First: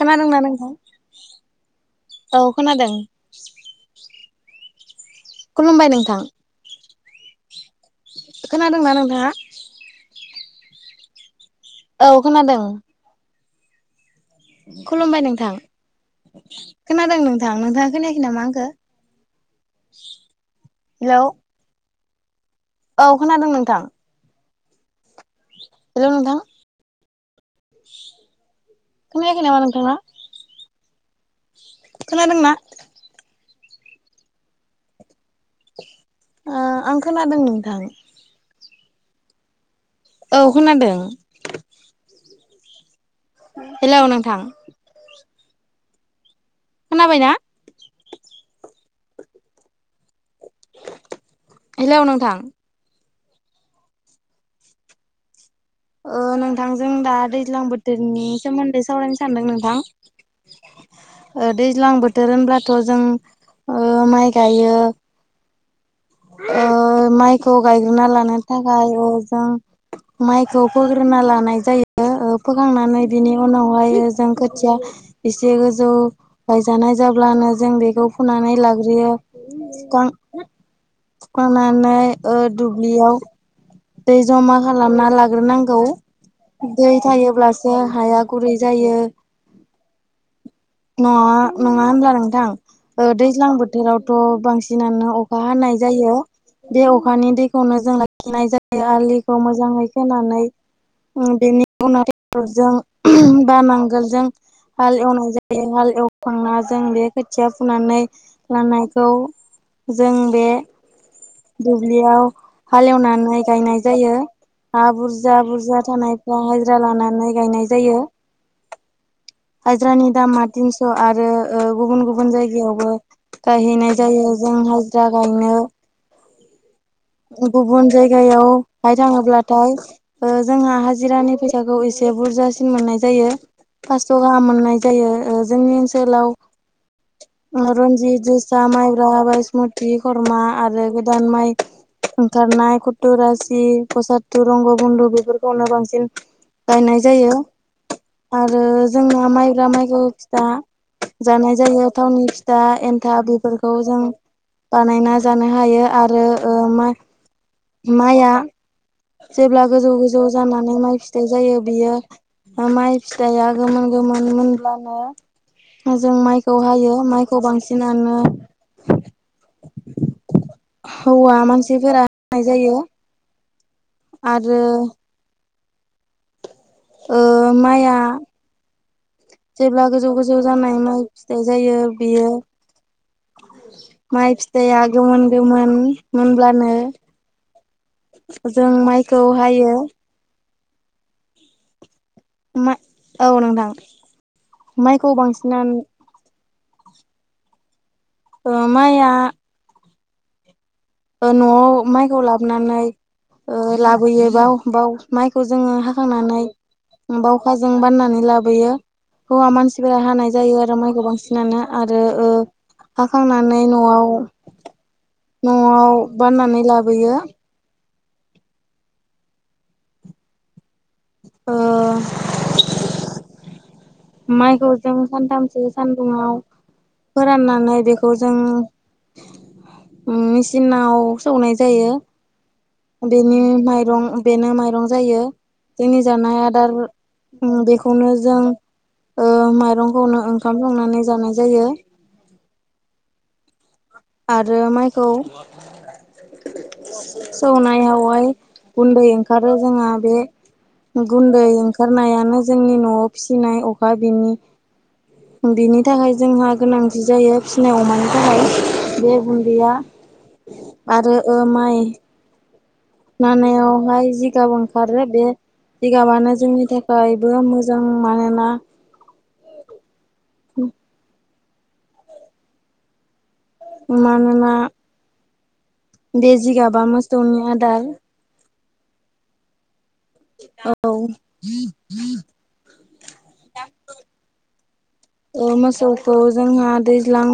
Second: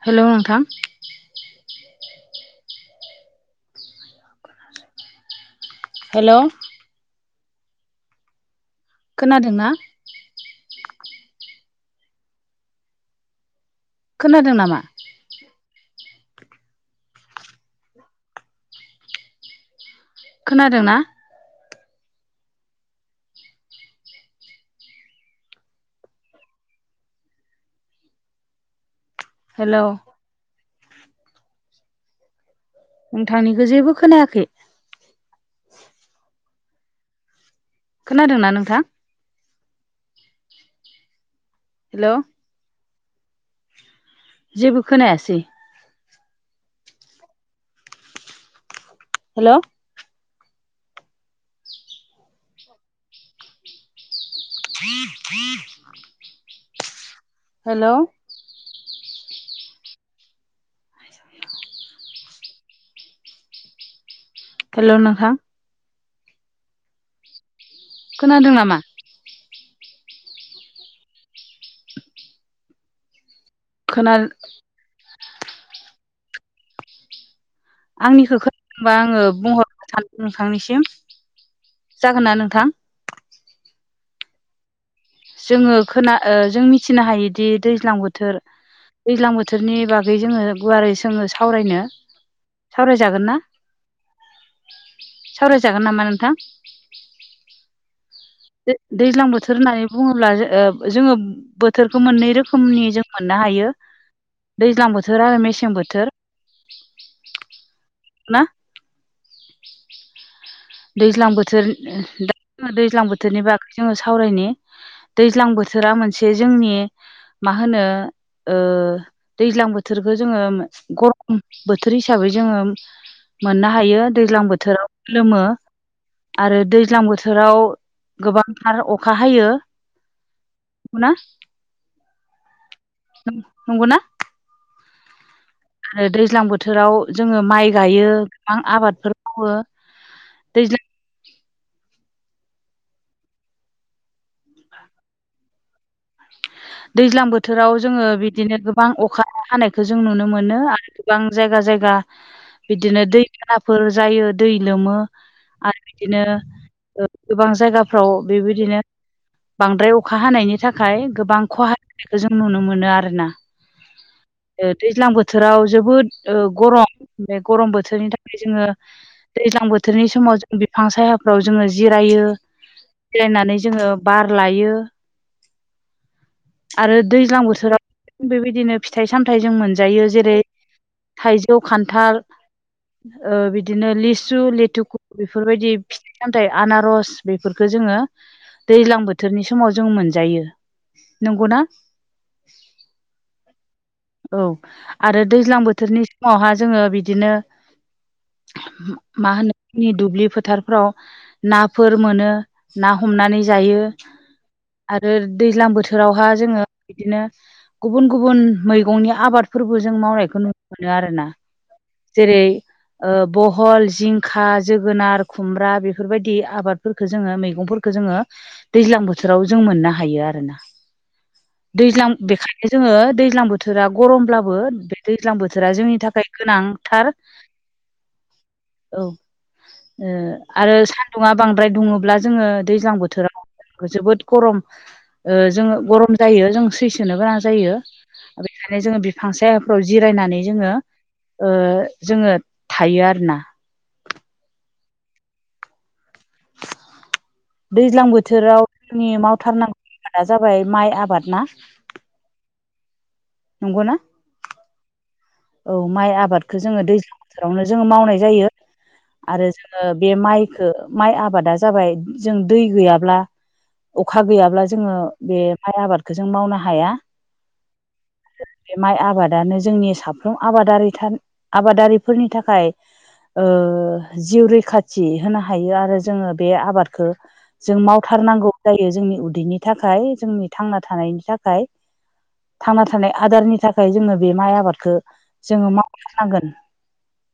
खोनादोंना नोंथां? औ खोनादों। खुलुमबाय नोंथां। खोनादों ना नों खोनादोंना? औ खोनादों। खोनादों नामा खुलुमबाय नोंथां। खोनादों नोंथां नोंथाङा खोनायाखै नामा आंखौ? खोनादों ना? हेलौ औ खोनादों नोंथां। -रो नोंथां। खोनायाखै नामा हेलौ नोंथांआ? खोनादोंना? नोंथांनिखौ जेबो खोनायाखै। ओ आं खोनादों नोंथां। खोनादों ना नोंथां? औ खोनादों। हेल'। हेलौ नोंथां। जेबो खोनायासै। खोनाबायना? हेल'। हेल' नोंथां। ह थ [unintelligible] ओ नोंथांजों दा दैज्लां हेलौ बोथोरनि सोमोन्दै सावरायनो सानदों नोंथां। ओ दैज्लां बोथोर होनब्लाथ' जों ओ माइ गायो खेल' नथा [unintelligible] ओ माइखौ गायग्रोना लानो खोनादों नामा थाखाय अ जों माइखौ फोग्रोना लानाय जायो ओ फोखांनानै बिनि उनाव आरो खोना जों खोथिया एसे गोजौयै गायजानाय जाब्लानो जों बेखौ आंनिखौ फुनानै लाग्रोयो [unintelligible] -फांनिसिम -नानै दुब्लियाव दै जमा खालामना जोङो लाग्रोनांगौ खोना ओ जों दै मिथिनो हायोदि थायोब्लासो दैज्लां हाया बोथोर गुरै जायो। दैज्लां बोथोरनि बागै जोङो गुवारै जोङो नङा सावरायनो नङा होनब्ला नोंथां? ओ सावरायजागोन ना दैज्लां बोथोरावथ' बांसिनानो अखा हानाय सावरायजागोन नामा जायो। नोंथां बे अखानि दैखौनो जों ला खिनाय जायो दैज्लां आलिखौ बोथोर मोजाङै होननानै बुङोब्ला खोनानै ओ जोङो उम बेनि बोथोरखौ उनाव मोननै [unintelligible] जों रोखोमनि मोननो बा हायो नांगोलजों दैज्लां हाल बोथोर एवनाय आरो जायो मेसें हाल बोथोर एव खांना जों बे खोथिया फुनानै ना लानायखौ जों बे दैज्लां बोथोर दुब्लियाव दा दैज्लां बोथोरनि हालेवनानै बागै गायनाय जोङो जायो सावरायनि। हा बुरजा दैज्लां बुरजा बोथोरा मोनसे थानायफ्रा जोंनि हाजिरा लानानै मा गायनाय होनो जायो ओ दैज्लां हाजिरानि बोथोरबो जोङो दामा तिनस' आरो गरम ओ बोथोर गुबुन गुबुन हिसाबै जोङो जायगायावबो मोननो गायहैनाय हायो जायो दैज्लां जों बोथोराव हाजिरा गोलोमो गायनो आरो दैज्लांबोथो गुबुन जायगायावहाय हायो थाङोब्लाथाय ओ जोंहा नंगौना हाजिरानि फै साखौ एसे बुरजासिन मोननाय जायो नंगौना फास्सगाहाम मोननाय जायो ओ जोंनि आरो दैज्लां बोथोराव जोङो माइ ओनसोलाव गायो रन्जित गोबां जोसा माइब्रा आबादफोर मावो बायसमु [unintelligible] खुरमा दैज्लां आरो गोदान माइ ओंखारनाय कथ रासि फसादतु रंग बन्धु बेफोरखौनो बांसिन गायनाय दैज्लां जायो बोथोराव जोङो बिदिनो आरो गोबां अखा जोंना माइब्रा हानायखौ जों माइखौ नुनो फिथा मोनो आरो गोबां जानाय जायगा जायो जायगा थावनि फिथा बिदिनो एन्था दै बेफोरखौ बानाफोर जों जायो दै लोमो बानायना जानो हायो आरो ओ मा जायगाफ्राव बेबायदिनो जेब्ला बांद्राय गोजौ अखा गोजौ हानायनि जानानै माइ थाखाय फिथाइ गोबां जायो [unintelligible] बियो हानायखौ जों नुनो मोनो माइ आरोना फिथाइया गोमोन गोमोन ओ मोनब्लानो दैज्लां बोथोराव जोबोद जों ओ माइखौ गरम हायो बे माइखौ गरम बोथोरनि बांसिनानो थाखाय जोङो दैज्लां बोथोरनि समाव जों बि फां हौवा सायाफ्राव जोङो मानसिफोरा जिरायो हानाय जायो जिरायनानै जोङो बार आरो लायो। आरो ओ दैज्लां माइआ बोथोराव बेबायदिनो फिथाइ सामथाइ जों जेब्ला मोनजायो गोजौ जेरै गोजौ जानाय माइ फिथाइ थाइजौ जायो खान्थाल बियो ओ बिदिनो माइ लिसु फिथाइया लेथुखु गोमोन बेफोरबायदि गोमोन फिथाइ सामथाइ मोनब्लानो आनारस बेफोरफोरखौ जोङो जों दैज्लां माइखौ बोथोरनि हायो समाव जों मोनजायो। नंगौ ना? मा औ नोंथां औ माइखौ आरो दैज्लां बांसिनानो बोथोरनि फुंवाहा जोङो बिदिनो ओ माइआ मा होनो जोंनि दुब्लि फोथारफ्राव ओ नआव नाफोर माइखौ मोनो लाबोनानै ना हमनानै ओ जायो लाबोयो बाव बाव आरो माइखौ दैज्लां जोङो हा बोथोरावहा खांनानै जोङो बिदिनो बावखाजों गुबुन बाननानै गुबुन लाबोयो मैगंनि हौवा आबादफोरबो जों मानसिफोरा हानाय मावनायखौ नुनो जायो आरो मोनो माइखौ आरोना बांसिन नाना आरो ओ जेरै ओ हाखांनानै बहल न'आव जिंखा जोगोनार खुमब्रा न'आव बेफोरबायदि बाननानै आबादफोरखौ लाबोयो जोङो मैगं मैगंफोरखो जोङो दैज्लां बोथोराव जों मोननो हायो आरो ना। ओ दैज्लां बेखायनो जोङो दैज्लां बोथोरा गरमब्लाबो माइखौ जों बे दैज्लां सानथामसो बोथोरा जोंनि थाखाय सानदुङाव गोनां। फोराननानै बेखौ जों औ। ओ आरो मेचिनाव सान्दुङा सौनाय बांद्राय जायो दुङोब्ला जोङो दैज्लां बेनि बोथोराव माइरं जोबोद बेनो गरम माइरं जायो ओ जोङो जोंनि गरम जानाय जायो जों आदार सैसोनो गोनां उम जायो बेखौनो जों बेखायनो जोङो ओ बिफां सायाफ्राव माइरंखौनो ओंखाम संनानै जानाय जायो। जोंङो थायो आरोना। आरो माइखौ दैज्लां सौनायवाय बोथोराव गुन्दै जोंनि ओंखारो मावथारनांगौ जोंहा बे आबादा जाबाय माइ आबाद ना गुन्दै ओ गारनायानो जोंनि न'आव फिसिनाय अखा नंगौना बिनि औ बिनि माइ थाखाय जोंहा आबादखौ जोङो गोनांथि दैज्लां जायो बोथोरावनो फिसिनाय जोङो अमानि मावनाय थाखाय जायो। बे आरो गुन्दैया जोङो बे माइखो माइ आरो ओ आबादा माइ जाबाय जों दै गैया नानायावहाय जिगाब ओंखारो बे माइ आबादखौ जों जिगाबानो मावनो जोंनि हाया थाखाय बो मोजां मानोना बे माइ आबादानो जोंनि साफ्रोम आबादारिथा आबादारिफोरनि थाखाय ओ जिउ मानोना रैखाथि होनो हायो आरो जोङो बे जिगाबा आबादखो मोसौनि जों आदार माव थारनांगौ जायो जोंनि उदैनि थाखाय जोंनि थांना औ थानायनि थाखाय [inaudible] थांना थानाय आदारनि थाखाय जोङो बे माइ आबादखो ओ मोसौखौ जोंहा दैज्लां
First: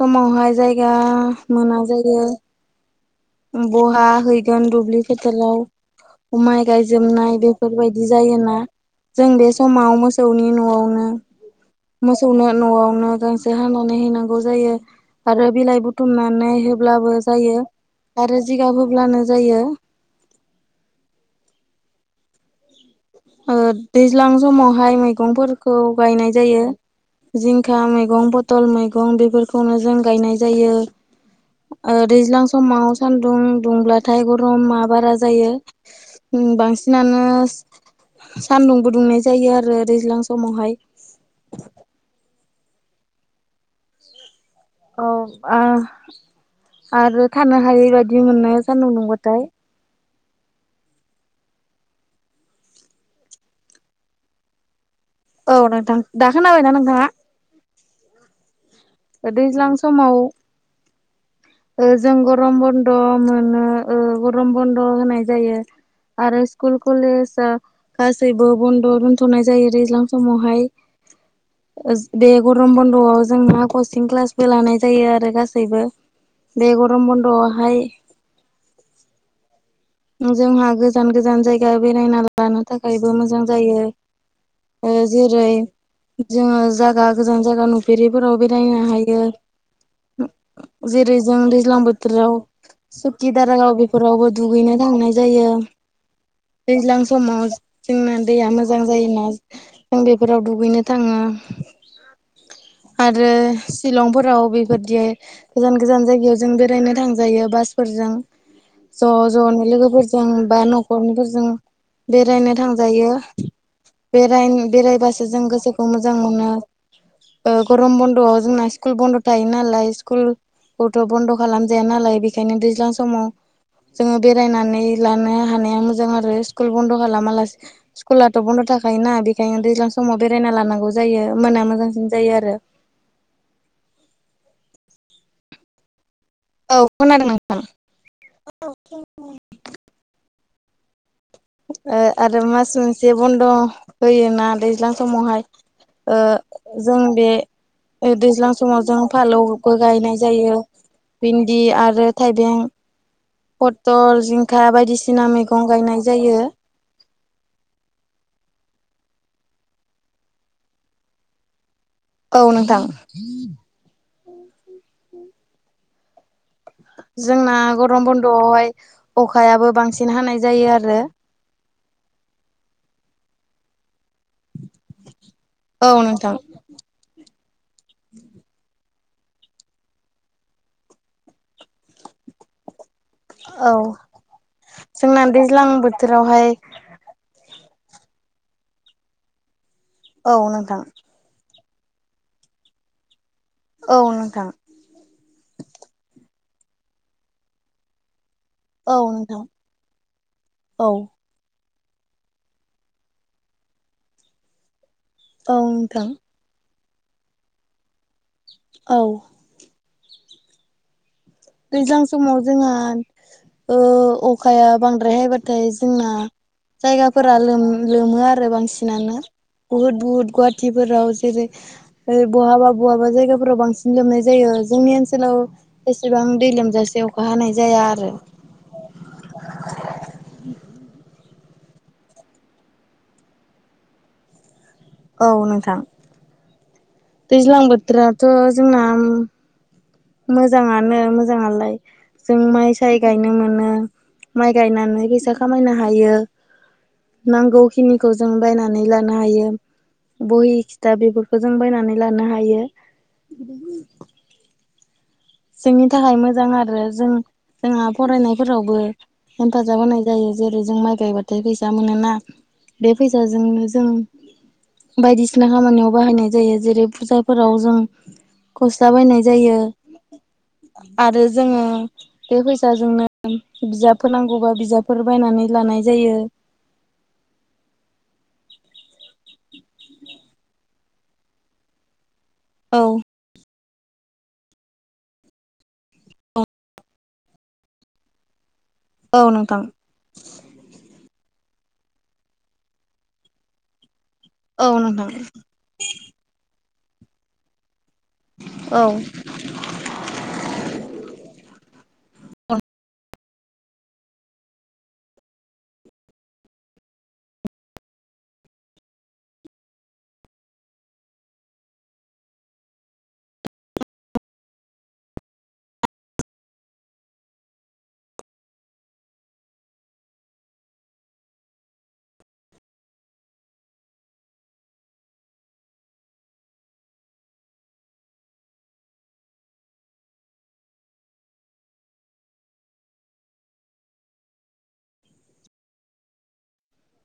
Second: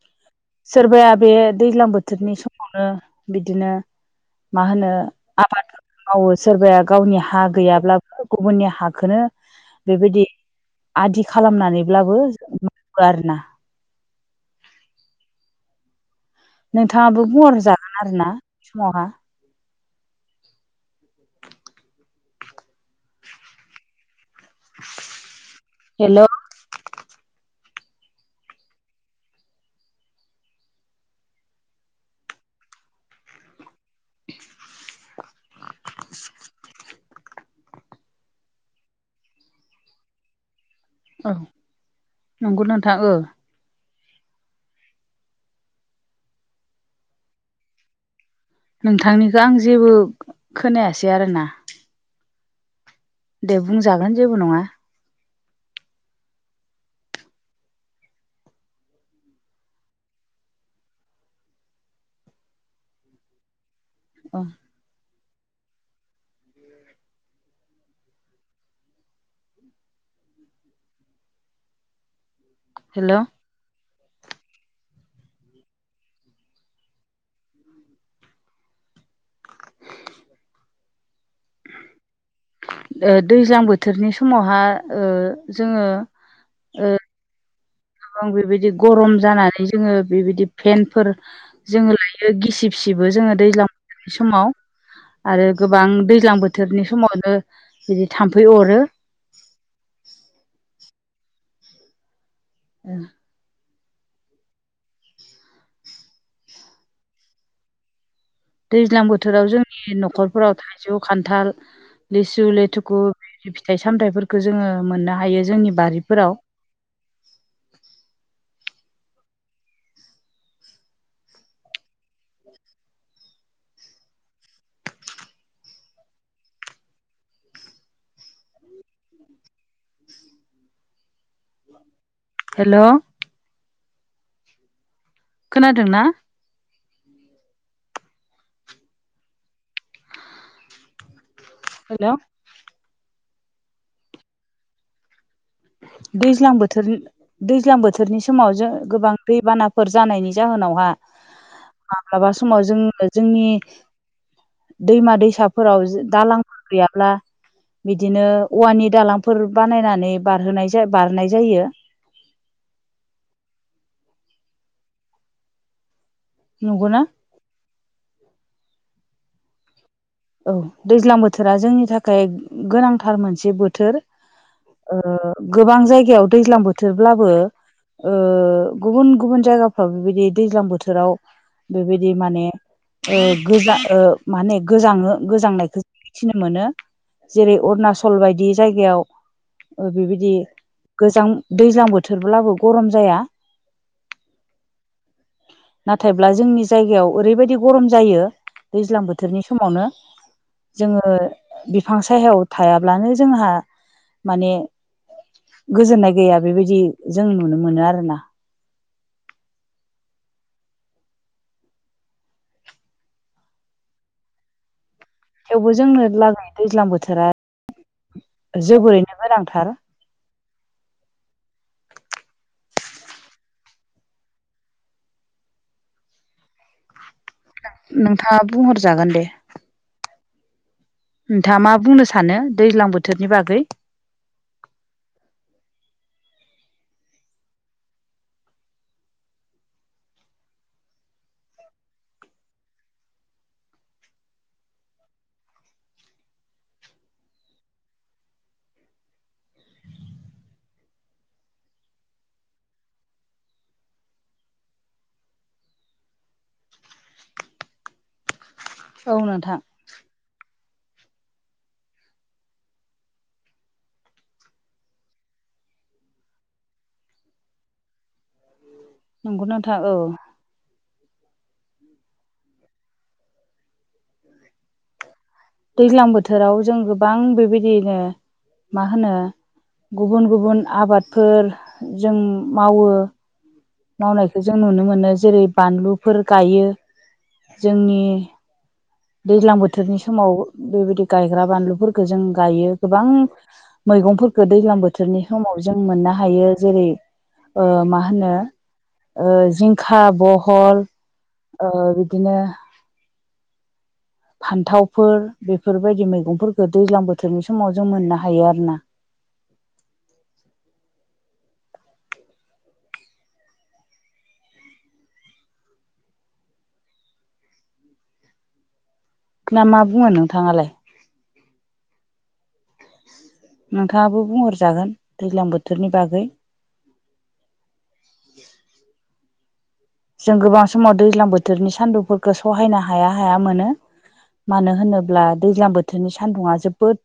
समावहाय जायगा सोरबाया बे मोना दैज्लां जायो [unintelligible] बिदिनो बहा मा हैगोन होनो दुब्लि फोथाराव आबादफोर मावो माइ सोरबाया गावनि गायजोबनाय हा बेफोरबायदि गैयाब्लाबो जायोना गुबुननि हाखोनो जों बे समाव बेबायदि मोसौनि न'आवनो आदि खालामनानै मोसौनो नआवनो गांसे हानानै होनांगौ जायो आरो बिलाइ बुथुमनानै होब्लाबो नोंथाङाबो बुंहर जायो जागोन आरोना आरो जिगाब समावहा होब्लानो जायो ओ दैज्लां समावहाय मैगंफोरखौ हेल' गायनाय जायो जिंखा मैगं पथल मैगं बेफोरखौनो जों गायनाय जायो ओ दैज्लां समाव सानदुं दुंब्लाथाय गरममा बारा जायो उ बांसिनानो सान्दुंबो दुंनाय जायो आरो दैज्लां समावहाय ओ नंगौ नोंथां ओ औ आं आरो थानो हायै बायदि मोननाय नोंथांनिखौ आं जेबो खोनायासै आरोना दे बुंजागोन जेबो नंङा औ नोंथां दा खोनाबायना नोंथांङा दैज्लां समाव ओ जों गरम बन्द मोनो ओ गरम बन्द होनाय जायो आरो स्कुल कलेजा गासैबो बन्द' दोनथ'नाय जायो दैज्लां समावहाय बे गरम हेल' बन्द'आव जोंना खस चि क्लासबो लानाय जायो आरो गासैबो बे गरम बन्द'आवहाय जोंहा गोजान गोजान जायगा बेरायना लानो थाखायबो मोजां दैज्लां जायो बोथोरनि समावहा ओ जेरै जोङो जोंङो ओ जागा गोजान जागा नु गोबां फेरिफोराव बेबायदि बेरायनो गरम हायो जानानै जोङो बेबायदि फेनफोर जेरै जों दैज्लां जोङो लायो बोथोराव गिसिब सिबो सुखि जोङो दैज्लां दारागाव बोथोरनि बेफोराव बो समाव दुगैनो लांनाय आरो जायो गोबां दैज्लां बोथोरनि दैज्लां समावनो समाव बिदि जोंना थाम्फै दैया अरो मोजां जायोना जों बेफोराव दुगैनो थांङो आरो शिलंफोराव बेबायदियै गोजान गोजान जायगायाव जों बेरायनो थांजायो बासफोरजों दैज्लां ज' बोथोराव ज'नो जों [unintelligible] लोगोफोरजों न'खरफोराव बा थाइजौ न'खरनिफोरजों खान्थाल लिसु बेरायनो लेथुखु थांजायो फिथाइ सामथाइफोरखौ बेराय जोंङो मोननो बेरायबासो जों हायो जोंनि गोसोखौ मोजां बारिफोराव मोनो ओ गरम बन्द'आव जोंना स्कुल बन्द' थायो नालाय स्कुल खौथ' बन्द' खालामजाया नालाय बेखायनो दैज्लां समाव जोंङो बेरायनानै लानो हानाया मोजां आरो स्कुल बन्द' खालामालासे स्कुलाथ' बन्द' थाखायायोना बेखायनो दैज्लां समाव बेरायना लानांगौ जायो ओमबाना मोजांसिन जायो आरो हेलौ खोनादों ना औ खोनादों नोंथां ओ हेल' आरो मास मोनसे बन्द' होयोना दैज्लां समावहाय ओ दैज्लां बोथोर जों बे दैज्लां बोथोरनि दैज्लां समाव जों गोबां फालौबो दैबानाफोर गायनाय जानायनि जायो जाहोनावहा भिन्दि आरो माब्लाबा थाइबें समाव जोङो जोंनि पथल जिंखा दैमा बायदिसिना मैगं दैसाफोराव गायनाय जायो दालांफोर गैयाब्ला बिदिनो औवानि दालांफोर बानायनानै बारहोनाय बारनाय जायो औ नोंथां नंगौना जोंना गरम बन्द'आवहाय अखायाबो बांसिन हानाय औ जायो आरो दैज्लां बोथोरा जोंनि थाखाय गोनांथार मोनसे बोथोर गोबां औ जायगायाव नोंथां दैज्लां बोथोरब्लाबो ओ गुबुन गुबुन जायगाफ्राव बेबायदि दैज्लां बोथोराव बेबायदि माने गोजा माने गोजांङो जोंना दैज्लां गोजांनायखौ मिथिनो बोथोरावहाय मोनो जेरै अरुनाचल बायदि जायगायाव बेबायदि औ नोंथां गोजां दैज्लां बोथोरब्लाबो गरम जाया औ नोंथां! नाथायब्ला जोंनि जायगायाव ओरैबायदि गरम जायो औ दैज्लां नोंथां बोथोरनि समावनो। औ जोङो बिफां सायायाव थायाब्लानो जोंहा माने औ नोंथां गोजोननाय गैया बेबायदि जों नुनो मोनो आरोना। औ! दैज्लां समाव जोंहा ओ अखाया बां बायहायबाथाय थेवबो जोंनो जोंना लागै दैज्लां बोथोरा जायगाफोरा लोमो आरो जोबोरैनो बांसिनानो गोनांथार बुहुद बुहुद गुवाहाटिफोराव जेरै बहाबा बहाबा जायगाफोराव बांसिन लोमनाय जायो जोंनि ओनसोलाव एसेबां दै लोमजासे अखा हानाय जाया आरो नोंथाङा बुंहरजागोन दे। नोंथाङा मा बुंनो सानो दैज्लां बोथोरनि बागै। औ नोंथां! दैज्लां बोथोराथ' जोंना मोजाङानो मोजाङालाय। जों माइ साय गायनो मोनो माइ गायनानै फैसा खामायनो हायो। नांगौखिनिखौ जों बायनानै लानो हायो। बहि खिथा बेफोरखौ जों बायनानै लानो हायो। जोंनि थाखाय मोजां आरो जों जोंहा फरायनायफोरावबो औ नोंथां हेफाजाब होनाय जायो जेरै जों माइ गायबाथाय फैसा मोनोना बे फैसाजोंनो जों बायदिसिना खामानियाव बाहायनाय जायो जेरै फुजाफोराव जों गस्ला बायनाय नंगौ जायो। नोंथां औ! आरो जोङो बे फैसाजोंनो बिजाबफोर नांगौबा बिजाबफोर बायनानै लानाय दैज्लां जायो बोथोराव जों गोबां बेबायदिनो मा होनो गुबुन गुबुन आबादफोर जों औ मावो। मावनायखौ जों नुनो मोनो जेरै बानलुफोर गायो जोंनि औ दैज्लां नोंथां बोथोरनि समाव बेबायदि गायग्रा बानलुफोरखौ जों गायो गोबां मैगंफोर औ दैज्लां नोंथां बोथोरनि समाव जों मोननो हायो जेरै मा होनो औ! जिंखा बहल बिदिनो फान्थावफोर बेफोरबायदि मैगंफोरखौ दैज्लां बोथोरनि समाव जों मोननो हायो आरो ना ना मा बुङो नोंथाङालाय। नोंथाङाबो बुंहरजागोन दैज्लां बोथोरनि बागै। जों गोबां समाव दैज्लां बोथोरनि सान्दुंफोरखौ सहायनो हाया हाया मोनो। मानो होनोब्ला दैज्लां बोथोरनि सान्दुंङा जोबोद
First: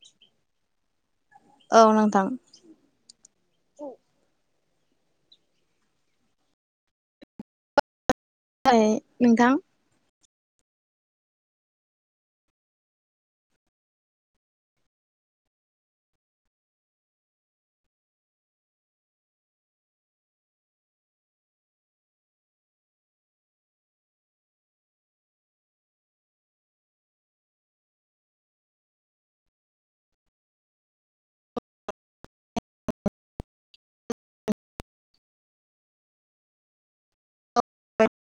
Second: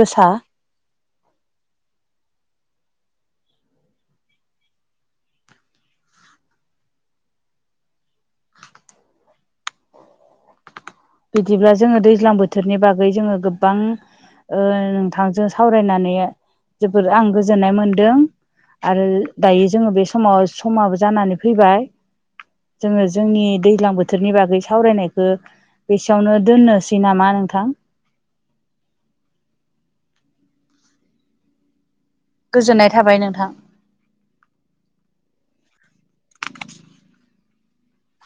गोसा। औ नोंथां! [unintelligible] नोंथां बिदिब्ला जोङो दैज्लां बोथोरनि बागै जोङो गोबां नोंथांजों सावरायनानै जोबद आं गोजोननाय मोनदों। आरो दायो जोङो बे समाव समाबो जानानै फैबाय। जोङो जोंनि दैज्लां बोथोरनि बागै सावरायनायखौ एसेयावनो दोननोसै नामा नोंथां। गोजोननाय थाबाय नोंथां। औ!